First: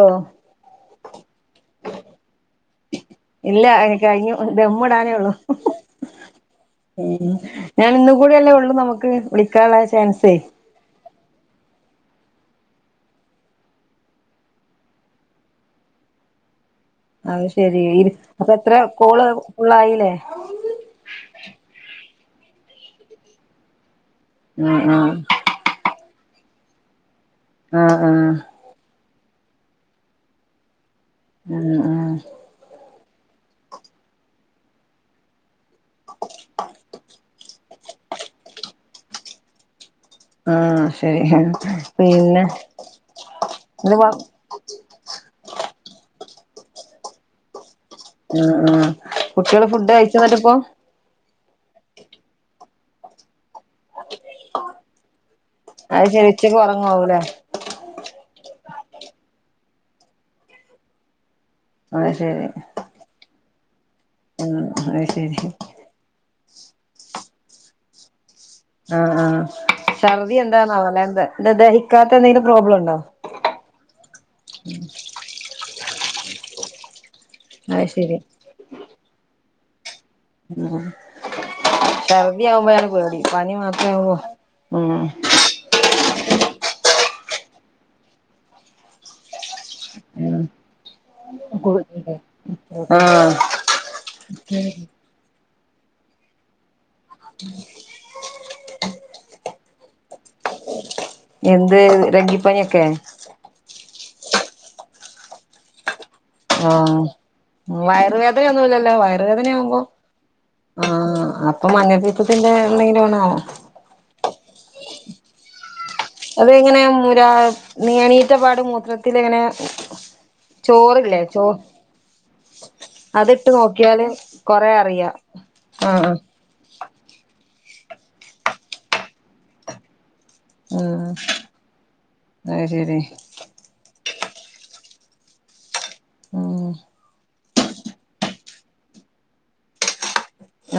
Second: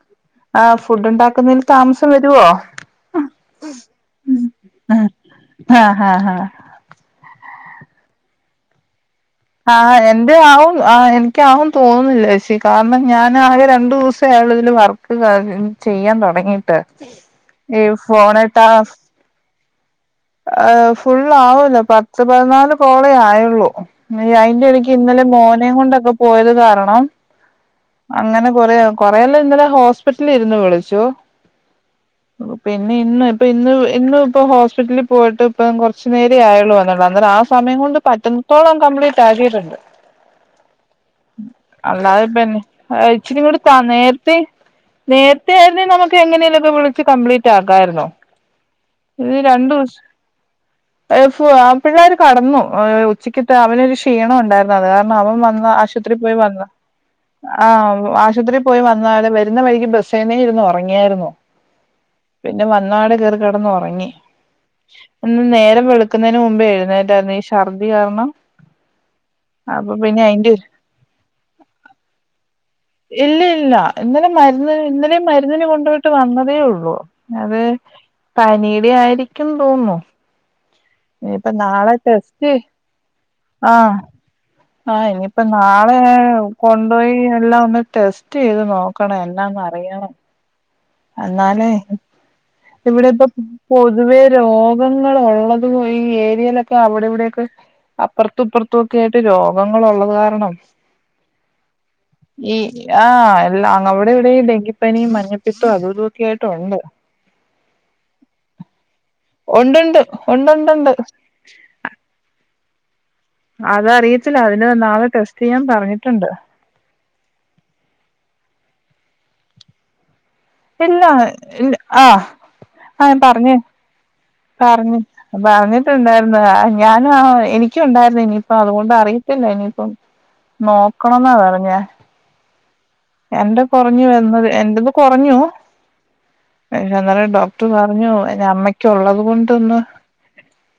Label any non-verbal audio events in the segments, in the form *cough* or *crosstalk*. ഓ ആഹ് ഫുഡ് ഉണ്ടാക്കുന്നതിൽ താമസം വര്വോ? ഇല്ല കഴിഞ്ഞു ദമ്മ് ആഹ് ഇടാനേ ഉള്ളു ആഹ് ആഹ് ഉം ഞാൻ ഇന്നും കൂടെ അല്ലേ ഒള്ളു നമുക്ക് വിളിക്കാനുള്ള ആഹ് ചാൻസേ എന്റെ ആവും ആ എന് എനിക്ക്‌ ആവും തോന്നുന്നില്ല ചേച്ചി കാരണം ഞാൻ ആകെ രണ്ടു ദിവസം ആയൊള്ളൂ ഇതിൽ വർക്ക് ചെയ്യാൻ തുടങ്ങിയിട്ട് അഹ് ശെരി അപ്പൊ എത്ര ടാസ് കോള് ഫുള്ളായില്ലേ ഫുള്ള് ആവുള്ളു പത്ത് പതിനാല് കോളേ ആയുള്ളൂ അയിന്റെ ഉം എടിക്ക് ഉം ഇന്നലെ മോനെ കൊണ്ടൊക്കെ പോയത് കാരണം ആഹ് ആഹ് അങ്ങനെ കൊറ കൊറെേല്ലാം ഇന്നലെ ഹോസ്പിറ്റലിൽ ഇരുന്ന് വിളിച്ചു ഉം ഉം പിന്നെ ഇന്ന് ഇപ്പ ഇന്ന് ഇന്ന് ഇപ്പ ഹോസ്പിറ്റലിൽ പോയിട്ട് ഇപ്പം കുറച്ചു നേരേ ആയുള്ളൂ ഞാൻ കുറച്ചുനേരം ആയുള്ളൂ വന്നിട്ട് അന്നേരം ആ സമയം കൊണ്ട് പറ്റണത്തോളം കംപ്ലീറ്റ് ആക്കിയിട്ടുണ്ട് ആഹ് ശരി അല്ലാതെ പിന്നെ ഇച്ചരി കൂടിതാ ഇത് വ നേരത്തെ നേരത്തെ ആയിന്നേ നമുക്കെ എങ്ങനെലൊക്കെ വിളച്ച് കംപ്ലീറ്റ് റ്റക്കായിരുന്നു ഉം ഉം ഇത് കുട്ടികള് രണ്ടു ഫുഡ് ദിവസ കഴിച്ചോ എന്നിട്ടിപ്പോ അഹ് ഫു അഹ് പിള്ളേര് കെടന്നു ഏഹ് ഉച്ചക്കത്തെ അവനൊരു ക്ഷീണം ഒണ്ടായിരുന്നു അത് കാരണം അവൻ വന്ന് അത് ആശുപത്രിയി ശരി പോയി ഉച്ചക്ക് വന്ന ഉറങ്ങാവൂല്ലേ ആഹ് ആശുപത്രിയിൽ പോയി വന്നെ വരുന്ന വഴിക്ക് ബെസെന്നെ ഇന്ന് ഉറങ്ങിയായിരുന്നോ അയ്ശരി ഇന്നവിടെ കേറി കിടന്നൊറങ്ങി അത് ശരി ഇന്ന് നേരം വെളു ക്കുന്നതിന് മുമ്പേ എഴുന്നേറ്റായിരുന്നു ഈ ശർദി കാരണം ആഹ് അപ്പൊ പിന്നെ ഛർദി അയിന്റെ ഒരു എന്താണാവോ ല്ലേ ദദ ദഹിക്കാത്ത എന്തെങ്കിലും പ്രോബ്ലം ഉണ്ടോ ഇല്ലില്ല ഇന്നലെ മരുന്ന് ഇന്നലെ മരുന്നിന് കൊണ്ട് പോയിട്ട് വന്നതേ ഉള്ളൂ അത് പനിയുടെ ആയിരിക്കും തോന്നുന്നു ഇനിയിപ്പ നാളെ ഛർദി ടെസ്റ്റ് ആവുമ്പഴാണ് പേടി പനി മാത്രം ആഹ് ആവുവോ ആഹ് ഇനിയിപ്പോ നാളെ കൊണ്ടുപോയി എല്ലാം ഒന്ന് ടെസ്റ്റ് ചെയ്ത് നോക്കണ എല്ലാം ഉം അന്നാലെ ഇവിടെ ഇപ്പോ പൊതുവെ രോഗങ്ങളാ ഉള്ളതും ഈ ഏരിയയിലൊക്കെ അവിടെ ഇവിടെ അപ്പുറത്തും ഇപ്പുറത്തും ഒക്കെ ആയിട്ട് രോഗങ്ങൾ ഒള്ളത് കാരണം എന്ത് ഡങ്കിപ്പനിയൊക്കെ അല്ല അവിടെ ഇവിടെ ഡെങ്കിപ്പനി മഞ്ഞപ്പിത്തും അതു ഇതു ആഹ് വയറുവേദനയൊന്നുവില്ലല്ലൊ വയ വേദനയാവുമ്പോ ഉണ്ടുണ്ട് ഉണ്ടുണ്ടുണ്ട് ആ അപ്പൊ മഞ്ഞപിത്തത്തിന്റെ എന്തെങ്കിലും ആണോ അതറിയത്തില്ല അതിന് നാളെ ടെസ്റ്റ് ചെയ്യാൻ പറഞ്ഞിട്ടുണ്ട് തെങ്ങനെ മുരാ എണീറ്റ പാടെ മൂത്രത്തില് ഇങ്ങനെ ഇല്ല ചോറില്ലേ ചോറ് ഇല്ല ആഹ് ആഹ് അതിട്ട് പറഞ്ഞ് നോക്കിയാല് കൊറേ പറഞ്ഞ് അറിയാ ആഹ് പറഞ്ഞിട്ടുണ്ടായിരുന്നു *unintelligible* ഞാനും ആ എനിക്കും ഉണ്ടായിരുന്നു ഇനിയിപ്പം അതുകൊണ്ട് അറിയത്തില്ല ഇനിയിപ്പം ആഹ് ആഹ് നോക്കണംന്നാ പറഞ്ഞേ അത് ശരി എന്റെ കുറഞ്ഞു എന്നത് എറന്ന് കുറഞ്ഞു ഉം പക്ഷെ എന്നന്നാലോ ഡോക്ടറ് പറഞ്ഞു എൻ്റെ അമ്മയ്ക്ക് ഉള്ളത് കൊണ്ട ഒന്ന്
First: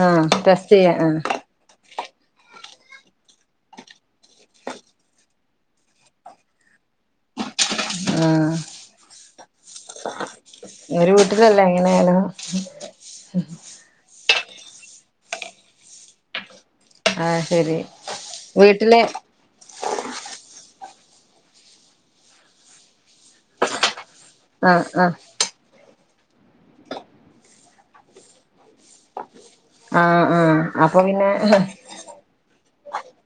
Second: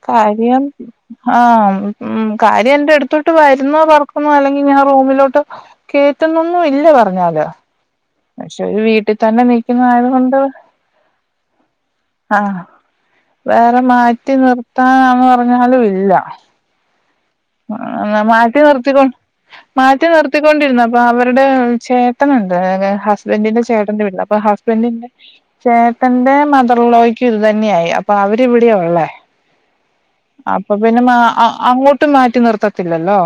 ആഹ് കാര്യം ടെസ്റ്റ് ചെയ്യാൻ ആഹ് ഉം കാര്യം എന്റെ അടുത്തോട്ട് വരുന്ന പറക്കുന്നോ അല്ലെങ്കി ഞാൻ റൂമിലോട്ട് കേട്ടന്നൊന്നും ഇല്ല പറഞ്ഞാല് ആഹ് ആഹ് പക്ഷെ ഒരു വീട്ടി തന്നെ നിക്കുന്ന ആയത് കൊണ്ട് ഒരു വീട്ടിലല്ലേ എങ്ങനെയാലും ആഹ് വേറെ മാറ്റി നിർത്താനാന്ന് പറഞ്ഞാലും ഇല്ല ആഹ് ശരി ആന്ന മാറ്റി വീട്ടിലെ നിർത്തിക്കൊണ്ട് മാറ്റി നിർത്തിക്കൊണ്ടിരുന്നു അപ്പൊ അവരുടെ ചേട്ടനുണ്ട് ഹസ്ബന്റിന്റെ ചേട്ടന്റെ വീട്ടില അപ്പൊ ആഹ് ഹസ്ബൻഡിന്റെ ആഹ് ചേട്ടന്റെ മദർ ലോയ്ക്കും ഇത് തന്നെയ ആായി അപ്പൊ അവരിവിടെയ ഉള്ളേ അപ്പൊ പിന്നെ മാ അങ്ങോട്ടും മാറ്റി നിർത്തത്തില്ലല്ലോ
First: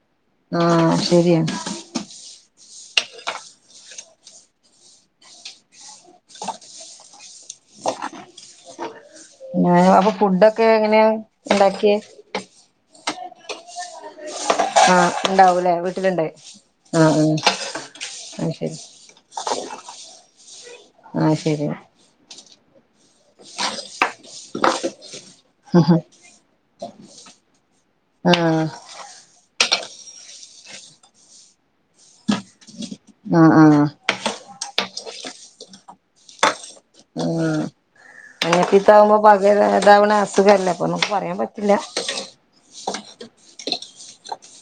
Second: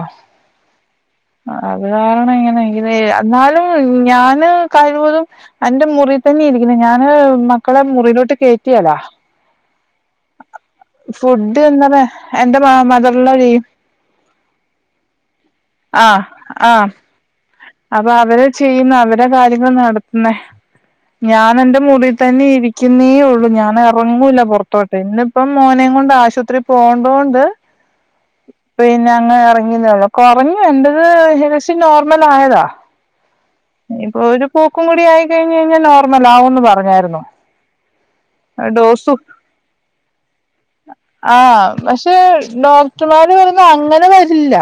ആഹ് ശരിയാണ് അഹ് കാരണം എങ്ങനെങ്കി എന്നാലും ഞാന് കഴിവതും അന്റെ മുറി തന്നെ ഇരിക്കുന്നു ഞാന് മക്കളെ മുറിയിലോട്ട് കേയറ്റിയലാ ഞാനും അപ്പൊ ഫുഡൊക്കെ എങ്ങനെയാ ഉണ്ടാക്കിയെ എൻ്റെ മതർൻ ലോ ചെയ്യും ആഹ്ഉണ്ടാവൂല്ലേ ആ വീട്ടില്ണ്ട് ആ ഉം അപ്പൊ അവര് ചെയ്യുന്ന അവരെ കാര്യങ്ങൾ നടത്തുന്ന ആഹ് ഞാൻ ശരി എറെ റൂമിൽ തന്നെ ഇരിക്കുന്നെ ഉള്ളു ഞാൻ എറങ്ങൂല പുറത്ത് പോട്ടെ ഇന്ന് ഇപ്പം മോനേം ആഹ് കൊണ്ട് ആശുപത്രി പോകണ്ട കൊണ്ട് ആഹ് പിന്നെ അങ്ങ് ഇറങ്ങിയ്ന്നേള്ളോ കൊറഞ്ഞു എണ്ടത് എദേശി നോർമല് ആയതാ ആഹ് ആഹ് ഇപ്പൊ ഒരു പോക്കും കൂടി ആയി കഴിഞ്ഞ് കഴിഞ്ഞാൽ നോർമൽ ആവൂന്ന് പറഞ്ഞായിരുന്നു. ഉം ഡോസു മഞ്ഞപ്പീത്താവുമ്പോ പകരതാവണ അസുഖല്ലേ അപ്പൊ നമുക്ക് പറയാൻ ആഹ് പറ്റില്ല പക്ഷെ ക്കവാനു പറയ്ന്നെ അങ്ങനെ വരില്ല.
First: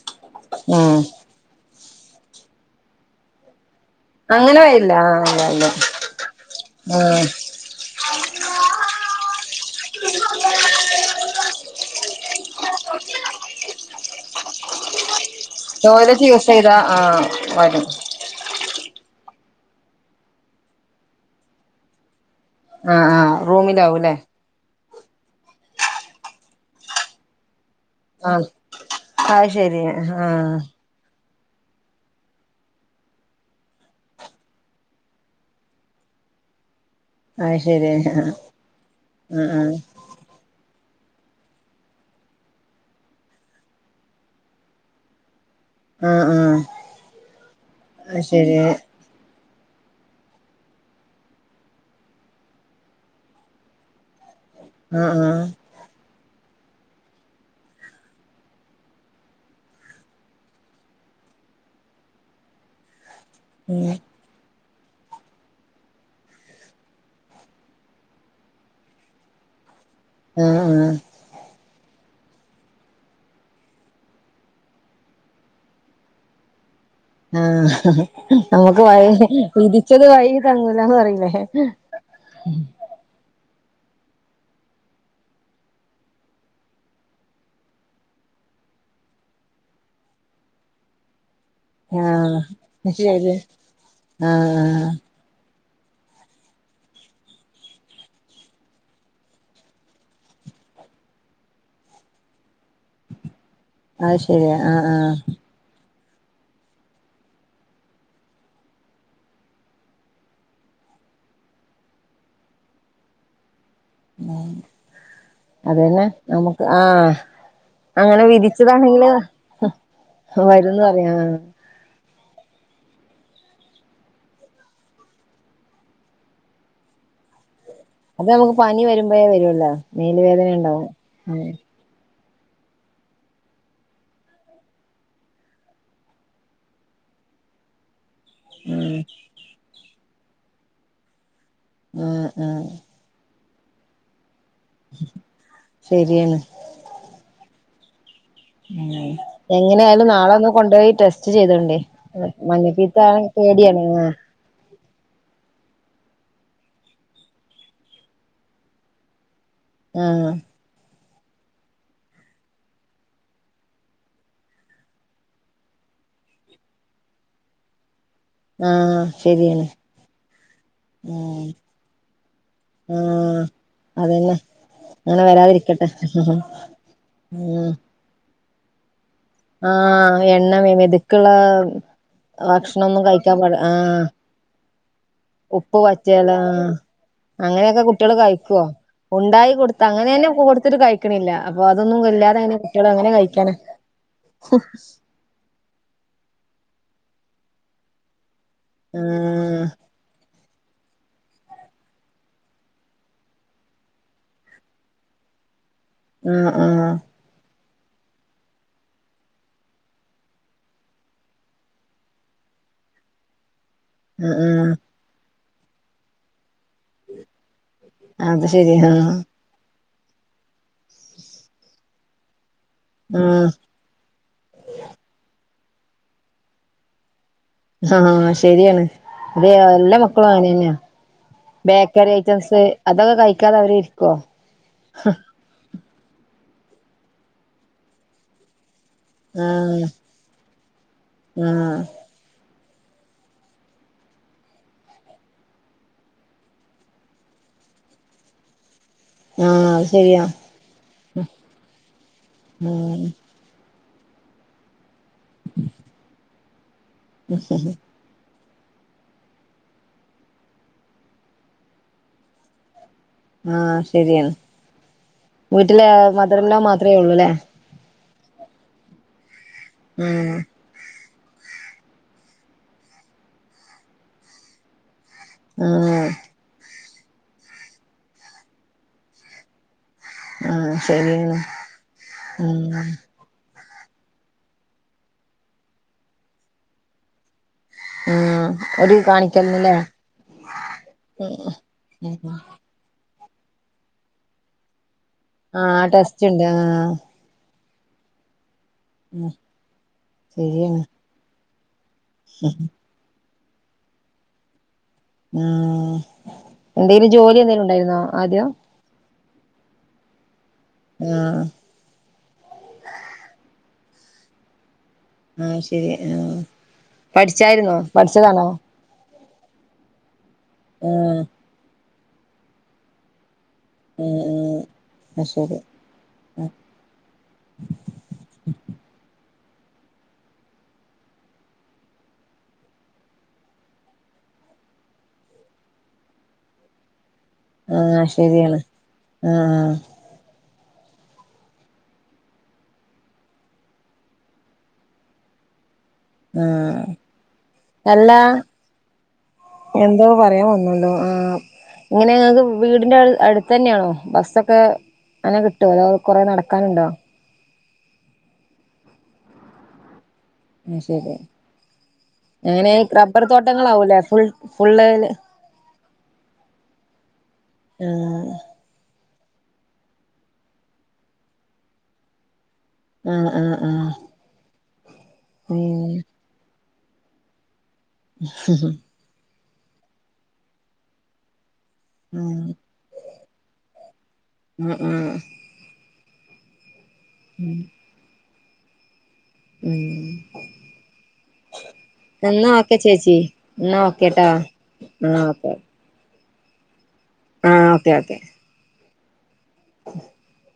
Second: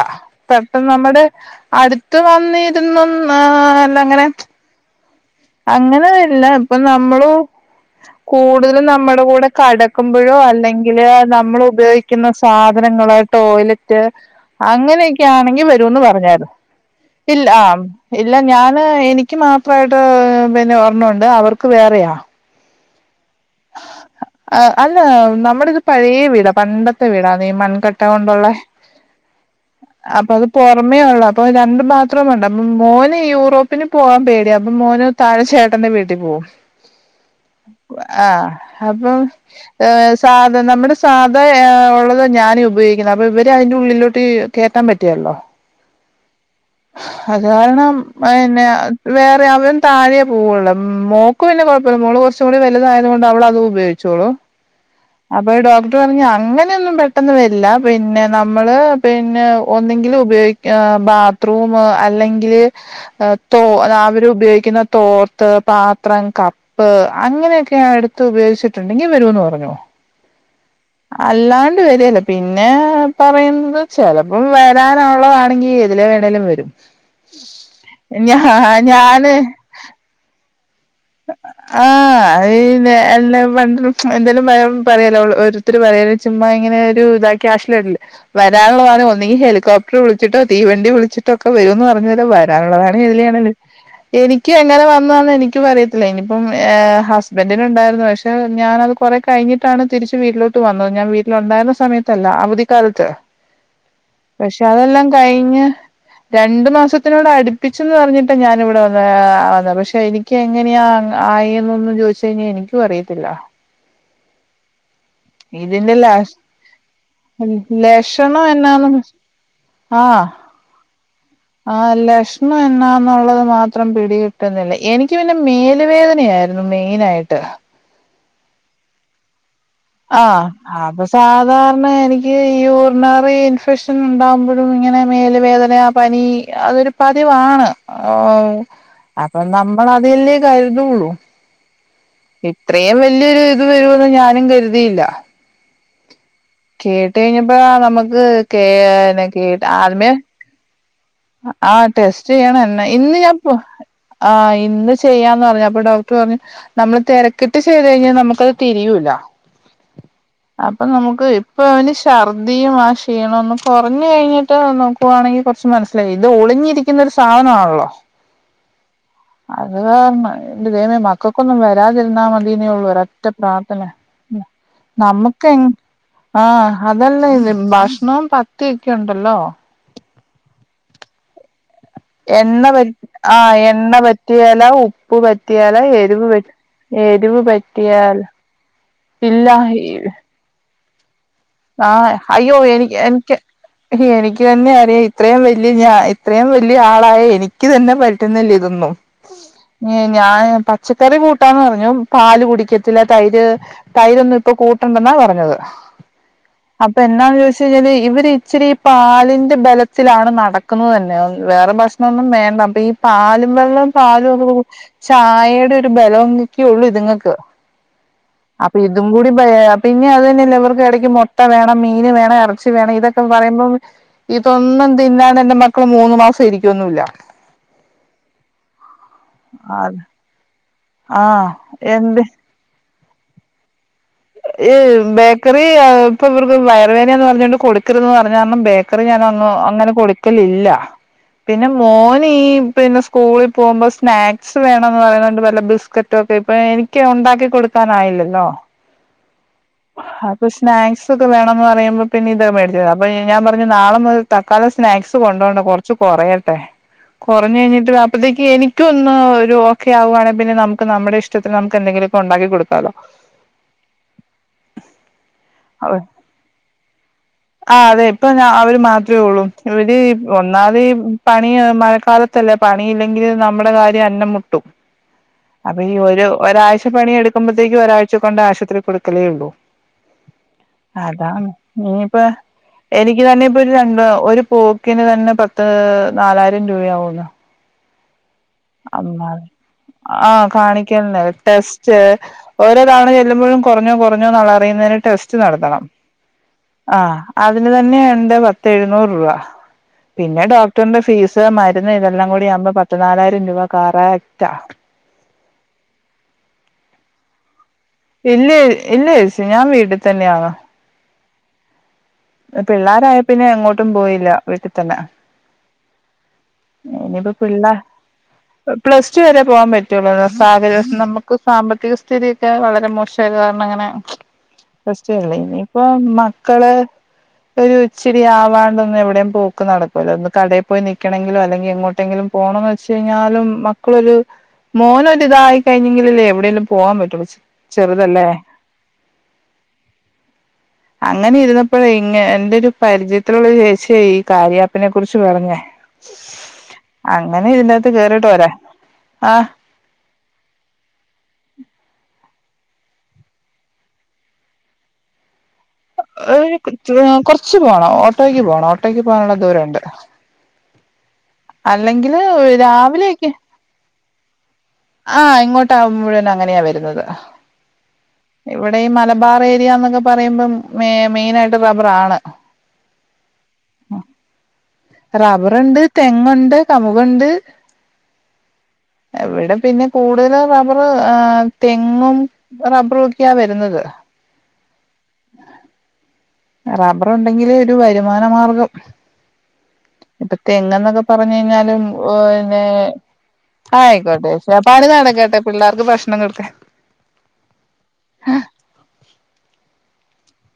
പെട്ടന്ന് ഉം നമ്മടെ അടുത്ത് വന്നിരുന്നൊന്നാൽ അങ്ങനെ വരില്ല ആഹ് ഇല്ല ഇല്ല അങ്ങനെ ഇല്ല ഇപ്പൊ നമ്മള ഉം കൂടുതലും നമ്മുടെ കൂടെ കടക്കുമ്പോഴോ അല്ലെങ്കിൽ നമ്മൾ ഉപയോഗിക്കുന്ന സാധനങ്ങളോ ടോയ്ലറ്റ് അങ്ങനെയൊക്കെ ആണെങ്കി വരൂന്ന് ടോയ്ലറ്റ് പറഞ്ഞത് യൂസ് ചെയ്താ ആഹ് ഇല്ല ആഹ് വരും ഇല്ല ഞാന് എനിക്ക് മാത്രമായിട്ട് പിന്നെ ഒരെണ്ണം ഉണ്ട് അവർക്ക് വേറെയാ ആഹ്ആഹ് റൂമില് ആവും ലെ ആഹ് അല്ല നമ്മുടെ ഇത് പഴയ വീടാ പണ്ടത്തെ വീടാ മൺകട്ട ആഹ് കൊണ്ടുള്ള ആ് യ്ശരി ആഹ് *unintelligible* ഉള്ളൂ അപ്പൊ രണ്ട് ബാത്രറൂമുണ്ട് അപ്പൊ മോന് യൂറോപ്പിന് പോകാൻ പേടിയ അപ്പൊ മോന താഴെ ചേട്ടന്റെ വീട്ടി പോകും അത് ശരി ആഹ് ആഹ അപ്പം ആഹ് ഏ സാധ നമ്മുടെ സാധ ഉള്ളത് ഞാനൻ ഉപയോഗിക്കുന്നത് അപ്പൊ ഇവര് അതിറെ ഉള്ളിലോട്ട് കേയറ്റാൻ പറ്റിയല്ലോ ആഹ് ആഹ് അത് കാരണം അത് ശരി പിന്നെ ആഹ് വേറെ അവൻ താഴെയെ പോവുള്ളൂ മോൾക്ക് പിന്നെ കൊഴപ്പമില്ല മോള് കുറച്ചും കൂടി വ ണ്ട് അവത് ഉപയോഗിച്ചോളൂ ആഹ് അപ്പോ ഡ അങ്ങനെയൊന്നും പെട്ടെന്ന് വരില്ല പിന്നെ നമ്മള് പിന്നെ ഒന്നെങ്കിലും ഉപയോഗിക്യ ഭാ ബാത്രൂമ് അല്ലെങ്കിൽ തോ ഉം അവർ ഉപയോഗിക്കുന്ന തോ ത്ത് പാത്രം കപ്പ് അങ്ങനെയൊക്കെ ഞാൻ എടുത്ത് ഉപയോഗിച്ചിട്ടുണ്ട് ഇനീം വെരുമന്ന് പറഞ്ഞോ ഏഹേ അല്ലാണ്ട് വരില്ല പിന്നെ പറയുന്നത് ചെിലപ്പം വരാനുള്ളതാണെങ്കിൽ അതിലേ വേണമേലും വരും ആഹ് ഞാ നമുക്ക് വക ഞാന് ഇതിച്ചത് വൈകി തങ്ങൂലന്ന് പറയും ആഹ് അത് പണ്ടും എന്തായാലുംയാം പറയലോ ഒരുത്തർ പറയല്ലോ ചുമ്മാ ഇങ്ങനെ ഒരു ഇതാക്ക ക്യാഷില് വരില്ല വരാനിള്ളതാണെ ഒന്നുകിൽ ഹെലികോപ്റ്ററ് വിളിച്ചിട്ടോ തീവണ്ടി വിളിച്ചി ഒക്കെ വരുംന്ന് പറഞ്ഞരെ ആഹ് വരാനുള്ളതാണ് അത് ശരി ഇതിലണ എനിക്ക് എങ്ങനെ ആഹ് വന്നതാന്ന് എനിക്ക് പറയ ഇല്ല ഇനിയിപ്പം ഹസ്ബന്റിന് ഉണ്ടായിരുന്നു പക്ഷെ ഞാന് അത് കുറേ കഴിഞ്ഞിട്ടാണ് തിരിച്ച് വീട്ടിലോ ണ്ടുംവന്നു ഞാൻ വീട്ടിൽ ഉണ്ടായിരുന്ന സമയത്ത് അല്ല അവധി കാലത്ത് അത് ശരി പക്ഷെ ആഹ് അതെല്ലാം ആഹ് കഴിഞ്ഞ് രണ്ടു മാസത്തിനേട്അടുപ്പിച്ചന്ന് പറഞ്ഞിട്ടാ ഞാനിവിടെ വന്നത് പക്ഷെ എനിക്ക് അങ്ങനെയാ ആയി എന്നൊന്നും ചോദിച്ച കഴിഞ്ഞാ എനിക്കും അറിയത്തില്ല മം ഇതിന്റെ അതന്നെ ലക്ഷ നമുക്ക് ആഹ് അങ്ങനെ ലക്ഷണം എന്നാന്ന് വിധിച്ചതാണെങ്കില് ആഹ് വരന്ന് പറയാ ആഹ് ലക്ഷണം എന്നാന്നുള്ളത് മാത്രം പിടികിട്ടുന്നില്ലേ എനിക്ക് പിന്നെ മമേലുവേദനയായിരുന്നു ന്ന് മെയിനാ ആയിട്ട് അപ്പൊ നമുക്ക് പനി വരുമ്പോഴേ വരുല്ലോ ആഹ് അപ്പൊ സാധാ എനിക്ക് യൂറിനറി ഇൻഫെക്ഷൻ ഉണ്ടാകുമ്പോഴും ഇങ്ങനെ മേല് വേദന പനി അതൊരു അപ്പ പതിവാണ് ഉം അപ്പൊ നമ്മൾ അതില്ലേ കരുതുള്ളൂ ഉം ഉം ഇത്രയും വലിയൊരു ഇത് വരുന്ന് ഞാനും കരുതിയില്ല ശരിയാണ് കേട്ട് കഴിഞ്ഞപ്പോ നമുക്ക് ഉം എങ്ങനെയായാലും നാളെ ഒന്ന് കൊണ്ടുപോയി ടെസ്റ്റ് ചെയ്തോണ്ടേ *unintelligible* ടെസ്റ്റ്ചെയ്യണം ന്നെ മഞ്ഞപ്പീത്ത ഇന്ന് ഞാ പോ പേടിയാണ് ആഹ് ഇന്ന് ചെയ്യാന്ന് പറഞ്ഞ്. അപ്പൊ ഡോക്ടർ പറഞ്ഞ്, നമ്മള് തെരക്കിട്ട് ചെയ്ത് കഴിഞ്ഞാ നമ്മക്കത് തിരിയൂല്ല. ആഹ് അപ്പൊ നമുക്ക് ഇപ്പൊ അവന് ശ ർദിയും ആ ക്ഷീണം ഒന്ന് കുറഞ്ഞു കഴിഞ്ഞിട്ട് നോ പ്പോ വാണെങ്കിൽ കുറച്ച് മനസ്സിലായി ഇത് ഒളിഞ്ഞിരിക്കുന്ന ഒരു സാധനമാണല്ലോ ആഹ് ശരിയാണ് അത് കാരണം എന്റെ ദൈവമേ ഉം മക്കൾക്കൊന്നും വരാതിരുന്നാ മതീന്നൊള്ള ഒറ്റ ആഹ് പ്രാർത്ഥന അതന്നെ അങ്ങനെ നമക്ക് എ വരാതിരിക്കട്ടെ ആഹ് അതല്ല ഇത് ഉം ഭക്ഷണവും പത്ത്യക്കെ ഉണ്ടല്ലോ ആഹ് എണ്ണമെത്ക്ക്ള്ളേ ഭക്ഷണം ഒന്നും കഴിക്കാൻ പടില്ല ആഹ് പറ്റിഏലാ ഉപ്പ് ഉപ്പ് പറ്റിഏലാ എരിവ് പറ്റിയാല പറ്റി ആഹ് എരിവ് അങ്ങനെയൊക്കെ പറ്റി കുട്ടികള് ഏല കഴിക്കുവോ ഉണ്ടായി കൊടുത്ത അങ്ങനെ തന്നെ കൊടുത്ത്ട്ട് കഴിക്കു കഴിക്ക്ണില്ല അപ്പൊ ആ അതൊന്നും ഇല്ലാതെ അയ്യോ അങ്ങനെ കുട്ടോള് എനിക്ക് എങ്ങനെ എനിക്ക് കഴിക്കാന എനിക്ക് തന്നെ അറിയാം ഇത്രയും വല്യ ഞ ഇത്രയും വല്ല്യ ആളായ എനിക്ക് തന്നെ പറ്റു ന്നില്ല ഇതൊന്നും ആഹ് ഞാൻ പച്ചക്കറി കൂട്ടാന്ന് പറഞ്ഞു പാല് കുടിക്കത്തില്ല തൈര് തൈരൊന്നും ഇപ്പൊ കൂട്ടണ്ടെന്നാ പറഞ്ഞത് ആ അപ്പൊ എന്താന്ന് ചോദി പക്ഷെല് ഇവർ ഇച്ചിരി ഈ പാലിന്റെ ബലത്തിലാണ് നടക്കുന്നത് തന്നെ വേറെ ഭക്ഷണംമൊന്നും വേണ്ട അപ്പ ഈ പാലും വെള്ളം പാലും ആഹ് ഒക്കെ ആഹ് ചായയുടെ ഒരു ബലവും കി ക്കെള്ളൂ ഇത്ങ്ങക്ക് അത് ശരി അപ്പൊ ഇതും ആഹ് കൂടി പേയ പിന്നെ അതെന്നല്ല ഇവർക്കിട എനിക്ക് മുട്ട വേണം മീൻ വേണം ഇറച്ചി വേണം ഇതൊക്കെ ആഹ് പറയുമ്പോ ഇതൊന്നും തിന്നാ ണ്ട് എന്റെ മക്കള് മൂന്നു മാസം ഇരിക്കോ ന്നുംല്ല ആഹ ശരിയാണ് അത് എല്ലാ മക്കളും അങ്ങനെന്നെയാ ആ ബേക്കറി എന്ത് ഐറ്റംസ്. അതൊക്കെ കഴിക്കാതെ അവര് ഇരിക്കോ ഈ ബേക്കറി ഇപ്പ ഇവർക്ക് വയറവേദനയെന്ന് പറഞ്ഞകൊണ്ട് കൊടുക്കരുതെന്ന് പറഞ്ഞ കാരണം ബേക്കറി ഞാൻ ആഹ് അങ്ങനെ കൊടു ക്കലില്ല പിന്നെ ആഹ് മോന് ഈ പിന്നെ സ്കൂളിൽ പോകുമ്പോൾ സ്നാക്സ് വേണ എന്ന് പറയണ്ട് വല്ല ബിസ്ക്കറ്റ് ഒക്കെ ഇപ്പൊ എനിക്ക് ഉണ്ടാക്കി കൊടുക്കാനായില്ലല്ലോ ആഹ് ശരിയാ അപ്പൊ സ്നാക്സ് ഒക്കെ വേണോ ന്ന് പറയുമ്പോ പിന്നെ ഇത മേടിച്ചതത് ഉം അപ്പൊ ഞാൻ പറഞ്ഞു നാളെ മുതൽ തക്കാലം സ്നാക്സ് കൊണ്ടോണ്ട കൊറച്ച് കൊറയട്ടെ കുറഞ്ഞ ഴിഞ്ഞിട്ട് അപ്പത്തേക്ക് എനിക്ക് ക്ക് ഒന്ന് ഒരു ഓക്കെ ആകുവാണെ പിന്നെ നമുക്ക് നമ്മുടെ ഇഷ്ടത്തിന് നമുക്ക് എന്തെങ്കിലുമൊക്കെ ഉണ്ടാക്കി കൊടുക്കാലോ ആഹ ശരിയാണ് വീട്ടിലെ മദർഇൻലോ മാത്രമേ ഉള്ളൂ ല്ലേ ആ അതെ ഇപ്പൊ ഞാ അവര് മാത്രമേ ഉള്ളൂ ഇവര് ഉം ഒ ഒന്നാമത് പണി മഴക്കാലത്തല്ലേ പണിയില്ലെങ്കില് നമ്മുടെ കാര്യം അന്നം മുട്ടും അപ്പൊ ഈ ആഹ് ഒരു ഒരാഴ്ച പണിയ എടുക്കുമ്പോത്തേക്കും ഒരാഴ്ച കൊണ്ട് ആശുപത്രി കൊടുക്കലേ ഉള്ളൂ ആഹ് ശരിയാണ് അതാണ് നീ യിപ്പം ഉം എനിക്ക് എനിക്ക് തന്നെപ്പൊ രണ്ട് ഒരു പോക്കിന് തന്നെ പത്ത് നാലായിരം രൂപയാവുംന്ന് ആഹ അ ആഹ കാണിക്കേണ്ടെ ടെസ്റ്റ് ഓരോ തവണ ചെല്ലുമ്പോഴും കുറഞ്ഞോ, കുറഞ്ഞോ എന്നു അറിയുന്നതിന് ടെസ്റ്റ് നടത്തണം. ആഹ് ടെസ്റ്റ് ഉണ്ട് ആഹ് അതിന് തന്നെയൊ ണ്ട് പത്ത് എഴുന്നൂറ് രൂപ പിന്നെ ശരിയാണ് ഡോക്ടറിന്റെ ഫീസ് *unintelligible* മരുന്ന് ഇതെല്ലാം കൂടി ആവുമ്പോ പത്ത് നാലായിരം രൂപ കറക്റ്റാ ഉം എന്തേലും ജോലി എന്തേലും ഉണ്ടായിരുന്നാ ഇല്ല ഇല്ല യേ ച്ചി ഞാൻ വീട്ടിൽ തന്നെയാണ് ആഹ് പിള്ളാരായേ പിന്നെ എങ്ങോട്ടും പോയില്ല വീട്ടിൽ തന്നെ ആ ശരി ആ പഠിച്ചായിരുന്നോ പഠിച്ചതാണോ പ്ലസ്ടു വരെ പോകാൻ പറ്റിയൊള്ളല്ലോ. സാഹചര്യ ആഹ് നമുക്ക് സാമ്പത്തിക സ്ഥിതിയൊക്കെ വളരെ മോശ് ചിലര് കാരണം ഇങ്ങനെ ആഹ് റെ ആഹ് അത് സ്റ്റല്ലേ ശരി ഇനി ഇപ്പൊ മക്കള് ഒരു ഇച്ചിരി ആവാണ്ടെന്നും എവിടെയും പോക്ക് നടക്കൂല ഒന്ന് കടയിൽ പോയി നൽക്കണെങ്കിലും അല്ലെങ്കിൽ എങ്ങോട്ടെങ്കിലും പോണംന്ന് വെച്ച് കഴിഞ്ഞാലും മക്കളൊരു മോൻ ഒരിതായി കഴിഞ്ഞെങ്കിലല്ലേ എവിടെയേലും പോവാൻ പറ്റോളിച്ച് ആഹ ശരിയാണ് ആഹ ആ അങ്ങനെ ഇരുന്ന ഇപ്പഴ ഇങ്ങ എന്റെ ഒരു പരിചയത്തിലുള്ള ചേച്ചിയാ ഈ കാര്യാപ്പിനെ കുറിച്ച് പറഞ്ഞെ ആഹ് അങ്ങനെ ഇതിന്റെകത്ത് അല്ല കേറിട്ട് പോരെ ആ എന്തോ പറയാൻ വന്നല്ലോ ആ ഇങ്ങനെ ങ്ങക്ക് വീടിന്റെ അടുത്ത് തന്നെയാണോ ബസ്സൊക്കെ അങ്ങനെ കിട്ടൊ അതൊ കുറച്ച് പോണം ഓട്ടോയ്ക്ക് പോണം ഓട്ടോയ്ക്ക് പോകാനു ള്ള ദൂരം ഉണ്ട് ആത് ശരി. എങ്ങനെ റബ്ബർ രാവിലെയൊക്കെ തോട്ടങ്ങളാവൂല്ലേ ഫുൾ ഫുള്ളയ്ല് ട്ടം മുഴുവൻ അങ്ങനെയാ വരുന്നത് ആ ഇവിടെ ഈ മലബാർ ഏരിയ എന്നൊക്കെ പറയുമ്പം മെ മെയിന ആയിട്ട് റബ്ബർ ആണ് ആഹ ആഹ് ആഹ് ഉം റബ്ബറുണ്ട് ആഹ് തെങ്ങുണ്ട് കമുകുണ്ട് ഹ *unintelligible* എവിടെ പിന്നെ കൂടുതല റബ്ബർ ആ തെങ്ങും റബ്ബറും ഒക്കെയാ വരുന്നത് ഉം ഉം റബ്ബറുണ്ടെങ്കില് ഒരു വരുമാന മാർഗം ഉം ഇപ്പ തെ ങ്ങന്നൊക്കെ പറഞ്ഞു ഞ്ഞ ഴിഞ്ഞാലും എന്നാ ഓലെ ഓക്കെ ചേച്ചി എന്നാ ഓക്കേട്ടോ ആയിക്കോട്ടെ പണി ആ നടക്കട്ടെ ഓക്കെ പിള്ളേർക്ക് ഭക്ഷണം കൊടുക്ക് ആ അതെ അതെ *inaudible*